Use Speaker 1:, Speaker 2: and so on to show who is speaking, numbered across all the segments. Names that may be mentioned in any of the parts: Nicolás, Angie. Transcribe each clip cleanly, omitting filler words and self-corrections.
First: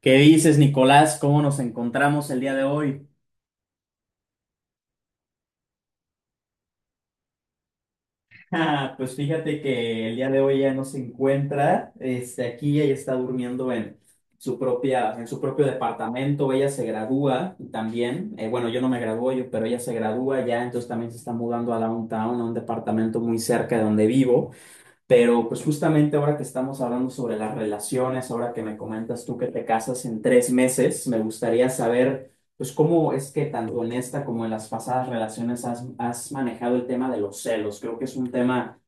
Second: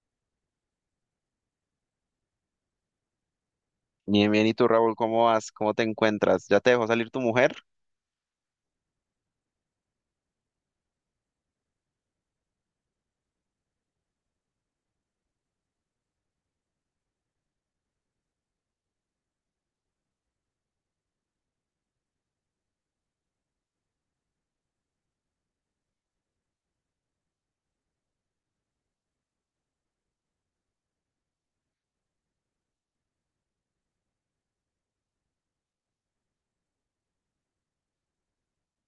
Speaker 1: ¿Qué dices, Nicolás? ¿Cómo nos encontramos el día de hoy?
Speaker 2: Bien, bien, ¿y tú, Raúl, cómo vas? ¿Cómo te encuentras? ¿Ya te dejó salir tu mujer?
Speaker 1: Ah, pues fíjate que el día de hoy ya no se encuentra, aquí ella está durmiendo en en su propio departamento, ella se gradúa también, bueno, yo no me gradué, yo, pero ella se gradúa ya, entonces también se está mudando a Downtown, a un departamento muy cerca de donde vivo. Pero pues justamente ahora que estamos hablando sobre las relaciones, ahora que me comentas tú que te casas en tres meses, me gustaría saber pues cómo es que tanto en esta como en las pasadas relaciones has manejado el tema de los celos. Creo que es un tema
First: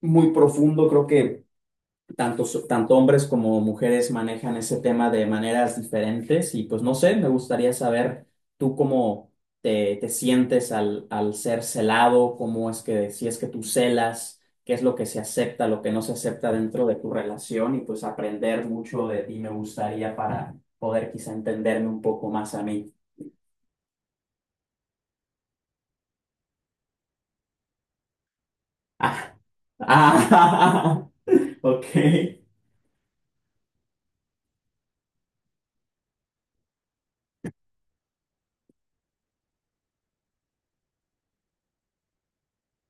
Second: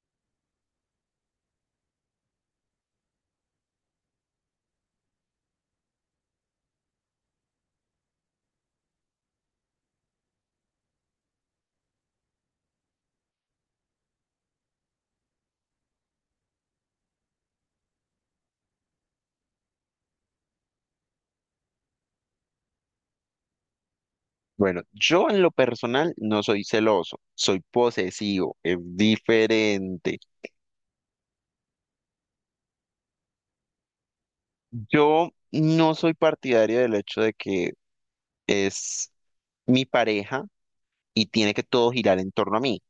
Speaker 1: muy profundo, creo que tanto hombres como mujeres manejan ese tema de maneras diferentes y pues no sé, me gustaría saber tú cómo te sientes al ser celado, cómo es que, si es que tú celas, qué es lo que se acepta, lo que no se acepta dentro de tu relación y pues aprender mucho de ti me gustaría para poder quizá entenderme un poco más a mí.
Speaker 2: Bueno, yo en lo personal no soy celoso, soy posesivo, es
Speaker 1: Ah,
Speaker 2: diferente.
Speaker 1: ah, ok.
Speaker 2: Yo no soy partidario del hecho de que es mi pareja y tiene que todo girar en torno a mí,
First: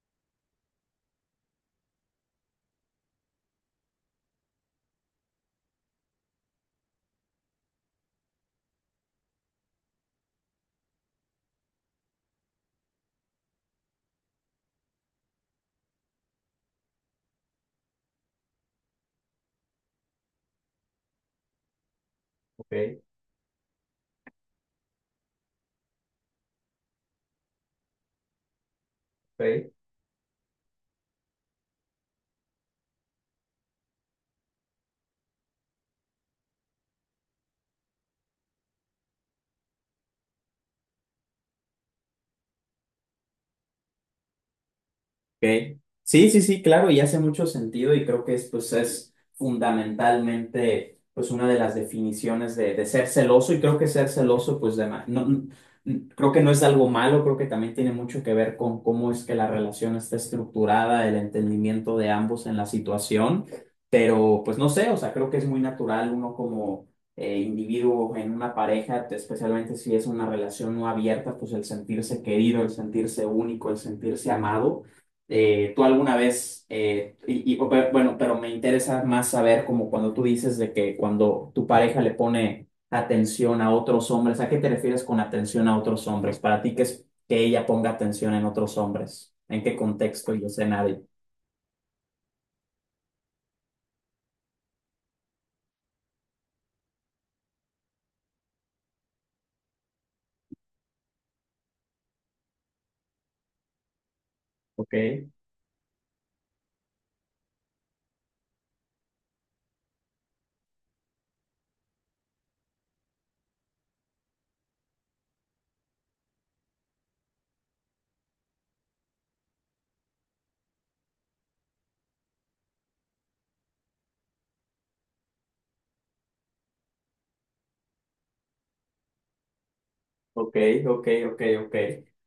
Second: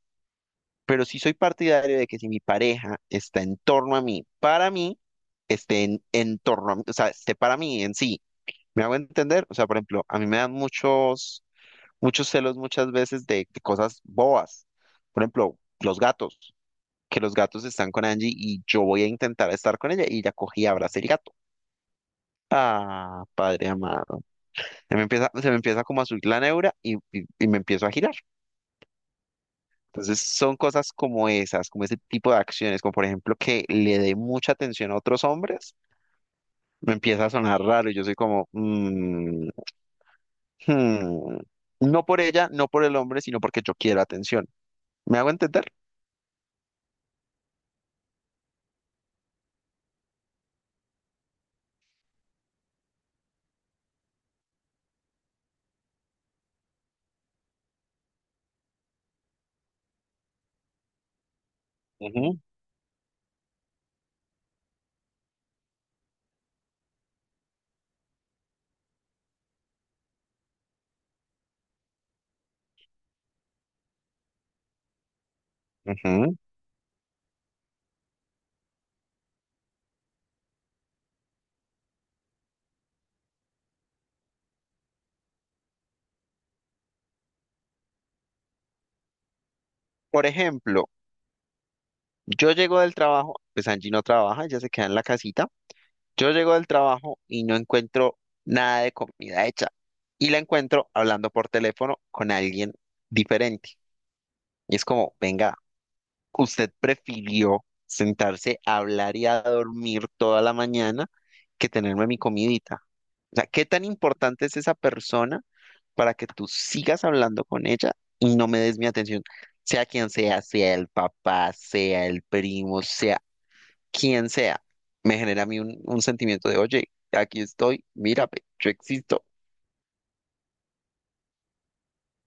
Speaker 2: pero sí soy partidario de que si mi pareja está en torno a mí, para mí, esté en torno a mí, o sea, esté para mí en sí. ¿Me hago entender? O sea, por ejemplo, a mí me dan muchos muchos celos muchas veces de cosas bobas. Por ejemplo, los gatos, que los gatos están con Angie y yo voy a intentar estar con ella y ella cogí y abraza el gato.
Speaker 1: Ok,
Speaker 2: Ah, padre amado. Se me empieza como a subir la neura y me empiezo a girar.
Speaker 1: ok.
Speaker 2: Entonces son cosas como esas, como ese tipo de acciones, como por ejemplo que le dé mucha atención a otros hombres, me empieza a sonar raro y yo soy como, "Mm, hmm". No por ella, no por el hombre, sino porque yo quiero atención. ¿Me hago entender?
Speaker 1: Ok. Sí, sí, sí, claro, y hace mucho sentido y creo que es, pues, es fundamentalmente pues, una de las definiciones de ser celoso y creo que ser celoso, pues de ma- no, n- n- creo que no es algo malo, creo que también tiene mucho que ver con cómo es que la relación está estructurada, el entendimiento de
Speaker 2: Ujú,
Speaker 1: ambos en la situación, pero pues no sé, o sea, creo que es muy natural uno como individuo en una pareja, especialmente si es una relación no abierta, pues el sentirse querido, el sentirse único, el sentirse amado. Eh, tú alguna
Speaker 2: ujú.
Speaker 1: vez, y- o pe- Bueno, pero me interesa más saber como cuando tú dices de que cuando tu pareja le pone atención a otros hombres, ¿a qué te refieres con atención a otros hombres? Para ti, ¿qué es que ella ponga atención en otros hombres? ¿En qué
Speaker 2: Por
Speaker 1: contexto y
Speaker 2: ejemplo,
Speaker 1: nadie...
Speaker 2: yo llego del trabajo, pues Angie no trabaja, ella se queda en la casita. Yo llego del trabajo y no encuentro nada de comida hecha. Y la encuentro hablando por teléfono con alguien diferente. Y es
Speaker 1: Ok.
Speaker 2: como, venga, usted prefirió sentarse a hablar y a dormir toda la mañana que tenerme mi comidita. O sea, ¿qué tan importante es esa persona para que tú sigas hablando con ella y no me des mi atención? Sea quien sea, sea el papá, sea el primo, sea quien sea, me genera a mí un, sentimiento de, oye, aquí estoy, mírame, yo existo.
Speaker 1: Ok, ok, ok, ok.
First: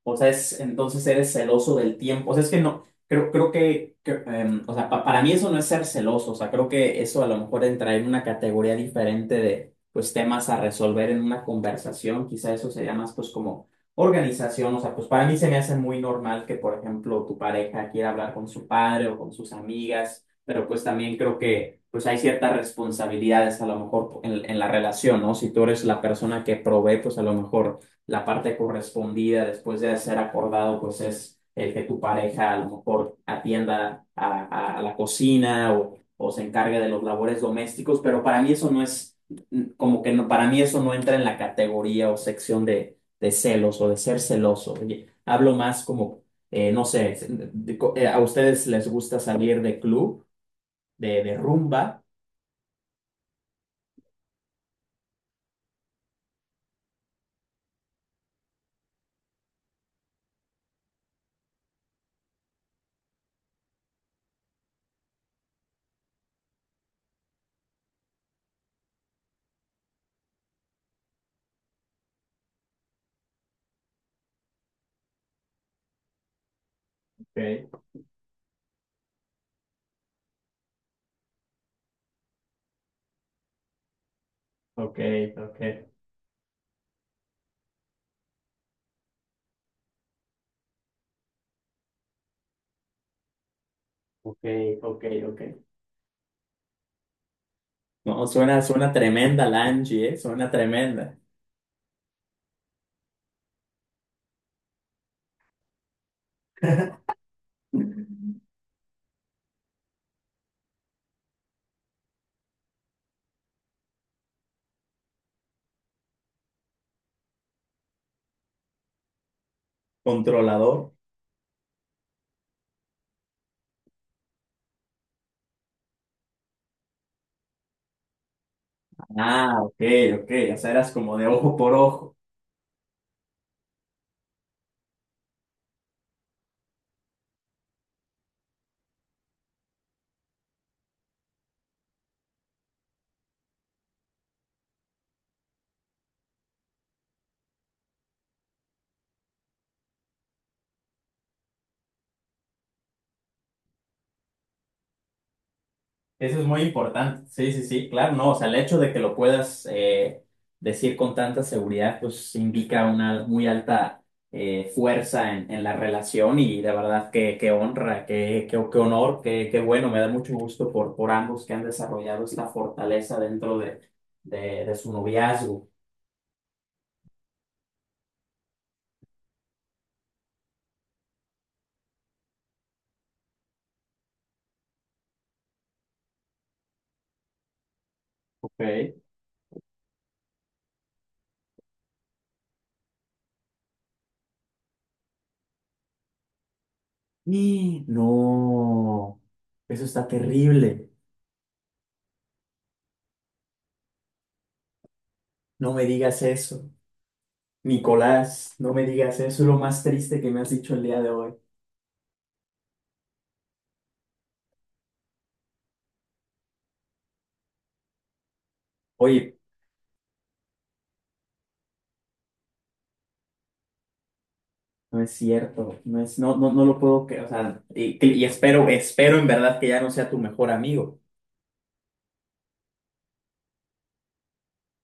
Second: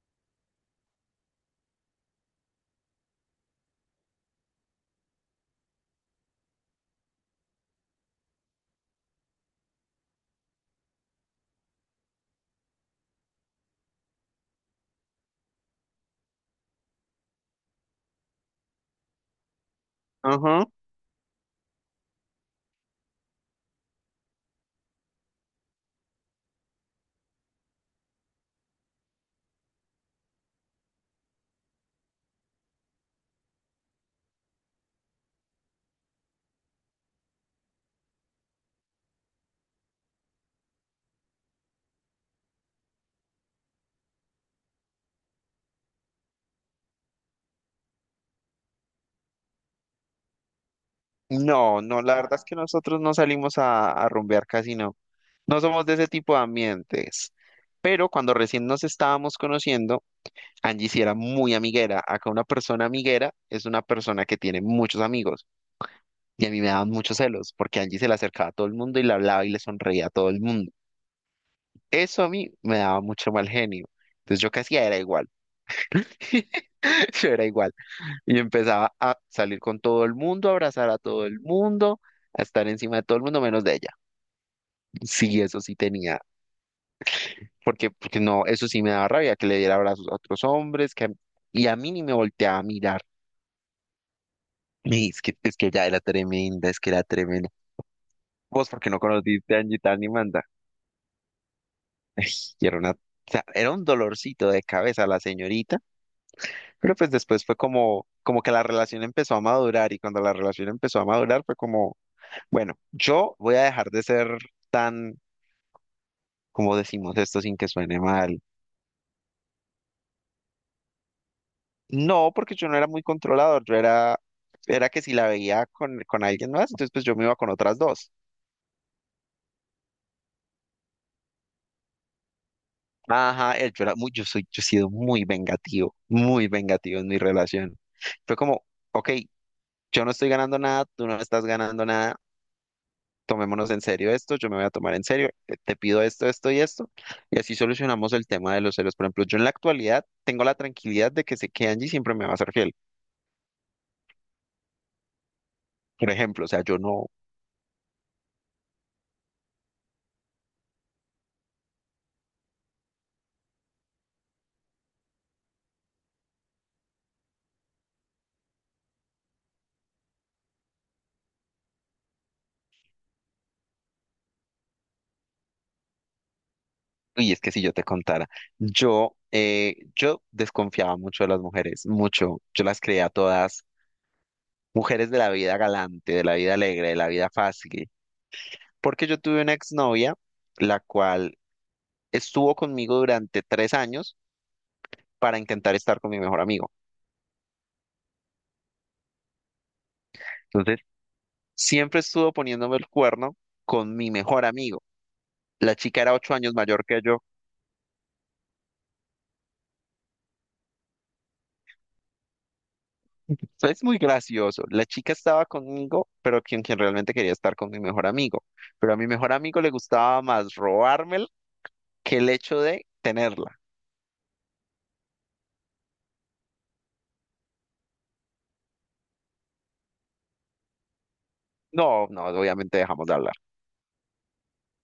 Speaker 1: O sea, es, entonces eres celoso del tiempo. O sea, es que no, creo que, que, o sea, para mí eso no es ser celoso. O sea, creo que eso a lo mejor entra en una categoría diferente de, pues, temas a resolver en una conversación. Quizá eso sería más, pues, como organización. O sea, pues, para mí se me hace muy normal que, por ejemplo, tu pareja quiera hablar con su padre o con sus amigas,
Speaker 2: Ajá.
Speaker 1: pero pues también creo que, pues, hay ciertas responsabilidades a lo mejor en la relación, ¿no? Si tú eres la persona que provee, pues, a lo mejor la parte correspondida después de ser acordado, pues es el que tu pareja a lo mejor atienda a la cocina o se encargue de los labores domésticos, pero para mí eso no es, mm, como que no, para mí eso no entra en la categoría o sección de celos o de ser celoso. Oye, hablo más como, no sé, a ustedes les gusta salir de club, de
Speaker 2: No,
Speaker 1: rumba.
Speaker 2: no, la verdad es que nosotros no salimos a rumbear casi no. No somos de ese tipo de ambientes. Pero cuando recién nos estábamos conociendo, Angie sí era muy amiguera. Acá una persona amiguera es una persona que tiene muchos amigos. Y a mí me daban muchos celos porque Angie se le acercaba a todo el mundo y le hablaba y le sonreía a todo el mundo. Eso a mí me daba mucho mal genio. Entonces yo casi era igual. Yo era igual.
Speaker 1: Ok,
Speaker 2: Y empezaba a salir con todo el mundo, a abrazar a todo el mundo, a estar encima de todo el mundo menos de ella.
Speaker 1: ok,
Speaker 2: Sí,
Speaker 1: ok,
Speaker 2: eso sí tenía. Porque, porque no, eso sí me daba rabia, que le diera abrazos a otros hombres, que, y a mí ni me volteaba a mirar.
Speaker 1: ok, ok,
Speaker 2: Y
Speaker 1: ok.
Speaker 2: es que ya era tremenda, es que era tremenda.
Speaker 1: No, suena,
Speaker 2: Vos, porque
Speaker 1: suena
Speaker 2: no
Speaker 1: tremenda
Speaker 2: conociste a
Speaker 1: la
Speaker 2: Angie Tan ni
Speaker 1: Angie, ¿eh?
Speaker 2: Manda.
Speaker 1: Suena tremenda.
Speaker 2: Ay, y era una, o sea, era un dolorcito de cabeza la señorita, pero pues después fue como, que la relación empezó a madurar, y cuando la relación empezó a madurar fue como, bueno, yo voy a dejar de ser tan, como decimos esto sin que suene mal?
Speaker 1: Controlador.
Speaker 2: No, porque yo no era muy controlador, yo era, era que si la veía con alguien más, entonces pues yo me iba con otras dos.
Speaker 1: Ah, ok, ok. O sea, eras como de ojo por ojo.
Speaker 2: Ajá, yo era muy, yo soy, yo he sido muy vengativo en mi relación. Fue como, ok, yo no estoy ganando nada, tú no estás ganando nada, tomémonos en serio esto, yo me voy a tomar en serio, te pido esto, esto y esto, y así solucionamos el tema de los celos. Por ejemplo, yo en la actualidad tengo la tranquilidad de que sé que Angie siempre me va a ser fiel, por
Speaker 1: Eso es
Speaker 2: ejemplo, o
Speaker 1: muy
Speaker 2: sea, yo no.
Speaker 1: importante. Sí, sí, sí, claro, no. O sea, el hecho de que lo puedas decir con tanta seguridad, pues indica una muy alta fuerza en la relación y de verdad que honra, que honor, que bueno. Me da mucho gusto por ambos que han desarrollado esta fortaleza dentro de, de su noviazgo.
Speaker 2: Uy, es que si yo te contara, yo desconfiaba mucho de las mujeres, mucho. Yo las creía todas mujeres de la vida galante, de la vida alegre, de la vida fácil,
Speaker 1: Ok.
Speaker 2: porque yo tuve una exnovia, la cual estuvo conmigo durante 3 años para intentar estar con mi mejor amigo.
Speaker 1: Y no, eso está
Speaker 2: Entonces,
Speaker 1: terrible.
Speaker 2: siempre estuvo poniéndome el cuerno con mi mejor amigo.
Speaker 1: No
Speaker 2: La
Speaker 1: me
Speaker 2: chica era
Speaker 1: digas
Speaker 2: 8 años
Speaker 1: eso.
Speaker 2: mayor que yo.
Speaker 1: Nicolás, no me digas eso. Es lo más triste que me has dicho el día de hoy.
Speaker 2: Es muy gracioso. La chica estaba conmigo, pero quien, realmente quería estar con mi mejor amigo. Pero a mi mejor
Speaker 1: Oye,
Speaker 2: amigo le gustaba más robármela que el hecho de tenerla.
Speaker 1: no es cierto. No es, no, no, No lo puedo creer. O sea, y espero, espero en verdad que ya no sea tu mejor amigo.
Speaker 2: No, no, obviamente dejamos de hablar.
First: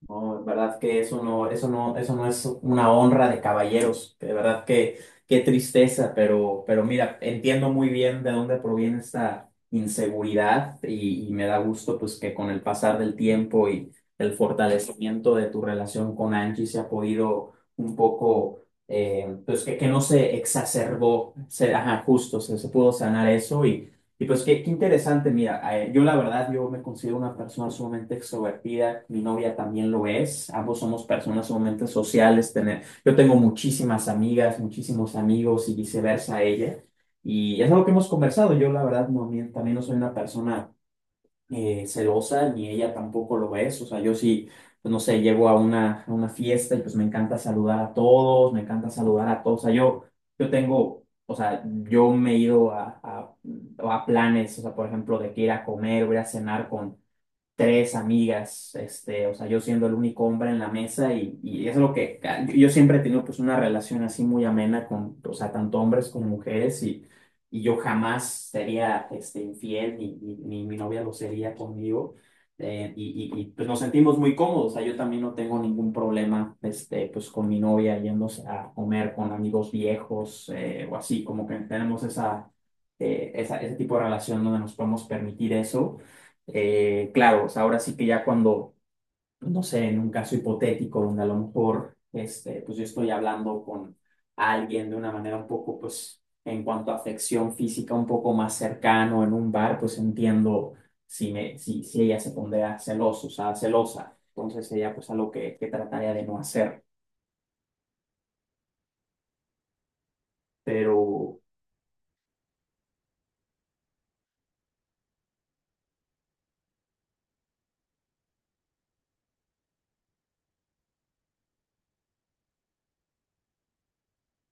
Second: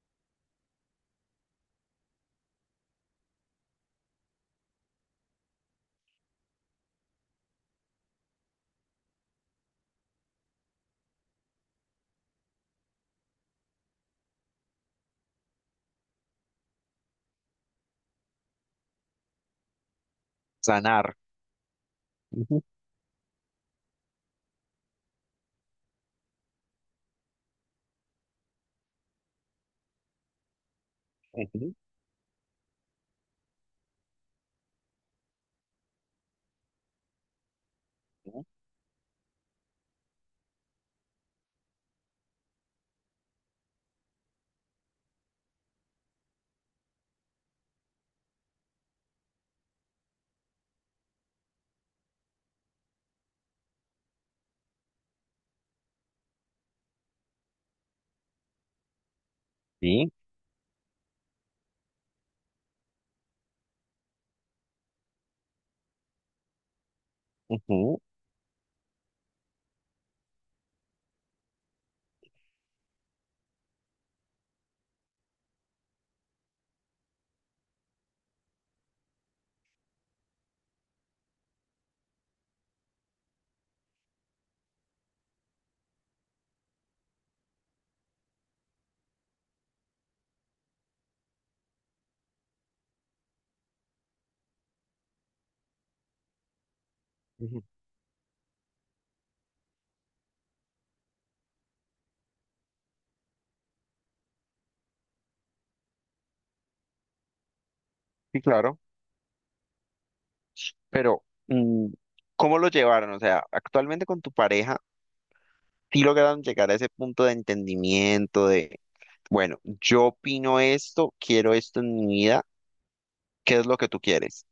Speaker 1: No, en verdad que eso no, eso no es una honra de caballeros. De verdad que qué tristeza, pero mira, entiendo muy bien de dónde proviene esta inseguridad y me da gusto pues que con el pasar del tiempo y el fortalecimiento de tu relación con Angie se ha podido un poco, pues que no se
Speaker 2: Sanar.
Speaker 1: exacerbó, ajá, justo,
Speaker 2: Ujú,
Speaker 1: se pudo sanar eso y pues qué, qué interesante, mira, yo la verdad, yo me considero una persona sumamente extrovertida, mi novia también lo es, ambos somos personas
Speaker 2: ujú,
Speaker 1: sumamente sociales, yo tengo muchísimas amigas, muchísimos amigos y viceversa ella, y es algo que hemos
Speaker 2: ujú,
Speaker 1: conversado, yo la verdad no, mi- también no soy una persona celosa, ni ella tampoco lo es. O sea, yo sí, pues, no sé, llego a una fiesta y pues me encanta saludar a todos, me encanta saludar a todos. O sea, yo tengo, o sea, yo me he ido a planes, o sea, por ejemplo, de que ir a comer, voy a cenar tres amigas, este, o sea, yo siendo el
Speaker 2: sí,
Speaker 1: único hombre en la mesa y es lo que ah, yo siempre he tenido pues una relación así muy amena con, o sea, tanto hombres como mujeres y yo
Speaker 2: ujú,
Speaker 1: jamás sería este, infiel ni mi novia lo sería conmigo. Y, pues nos sentimos muy cómodos, o sea, yo también no tengo ningún problema, este, pues con mi novia yéndose a comer con amigos viejos o así, como que tenemos esa, ese tipo de relación donde nos podemos permitir eso. Claro, o sea, ahora sí que ya cuando, no sé, en un caso hipotético donde a lo mejor, este, pues yo estoy hablando con alguien de una manera un poco, pues, en cuanto a afección
Speaker 2: ujú.
Speaker 1: física, un poco más cercano en un bar, pues entiendo si me, si, si ella se pondría celoso, o sea, celosa. Entonces ella pues, algo que trataría de no hacer.
Speaker 2: Sí, claro. Pero,
Speaker 1: Pero
Speaker 2: mm, ¿cómo lo llevaron? O sea, actualmente con tu pareja, ¿sí lograron llegar a ese punto de entendimiento de, bueno, yo opino esto, quiero esto en mi vida, ¿qué es lo que tú quieres?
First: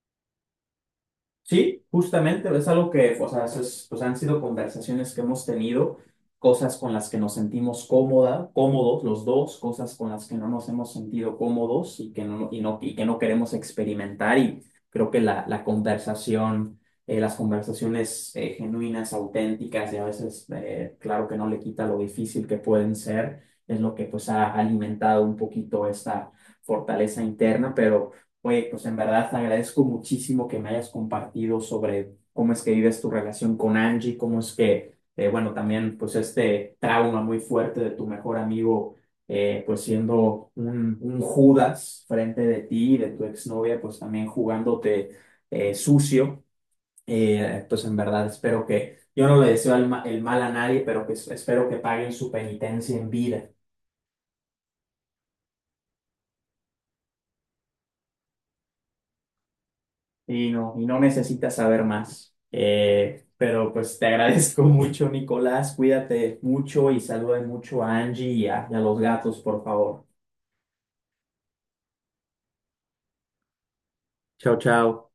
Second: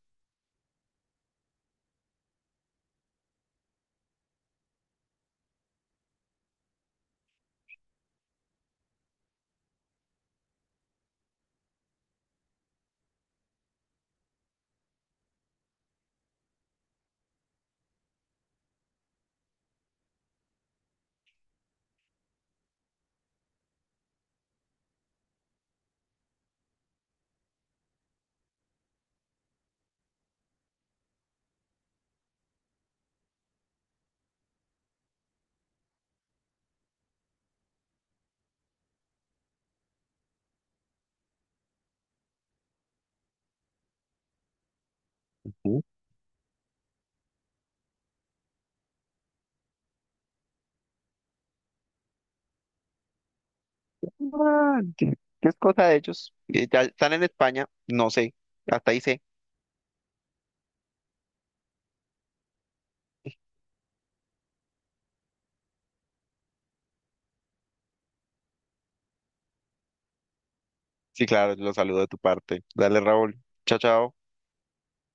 Speaker 1: sí, justamente, es algo que, o sea, eso es- pues han sido conversaciones que hemos tenido, cosas con las que nos sentimos cómoda, cómodos los dos, cosas con las que no nos hemos sentido cómodos y que no, y que no queremos experimentar. Y creo que la conversación, las conversaciones genuinas, auténticas y a veces, claro que no le quita lo difícil que pueden ser, es lo que pues ha alimentado un poquito esta fortaleza interna, pero... Oye, pues en verdad te agradezco muchísimo que me hayas compartido sobre cómo es que vives tu relación con Angie, cómo es que, bueno, también pues este trauma muy fuerte de tu mejor amigo, pues siendo un Judas frente de ti, de tu exnovia, pues también jugándote sucio. Pues en verdad espero que, yo no le deseo el, ma- el mal a nadie, pero que es- espero que paguen su penitencia en vida.
Speaker 2: Ah, que es cosa de ellos. Ya están en España, no sé, hasta ahí sé.
Speaker 1: Y no necesitas saber más. Pero pues te agradezco mucho, Nicolás. Cuídate mucho y saluda mucho a Angie y a los gatos, por favor.
Speaker 2: Sí, claro, los saludo de tu parte. Dale, Raúl. Chao, chao.
Speaker 1: Chao, chao.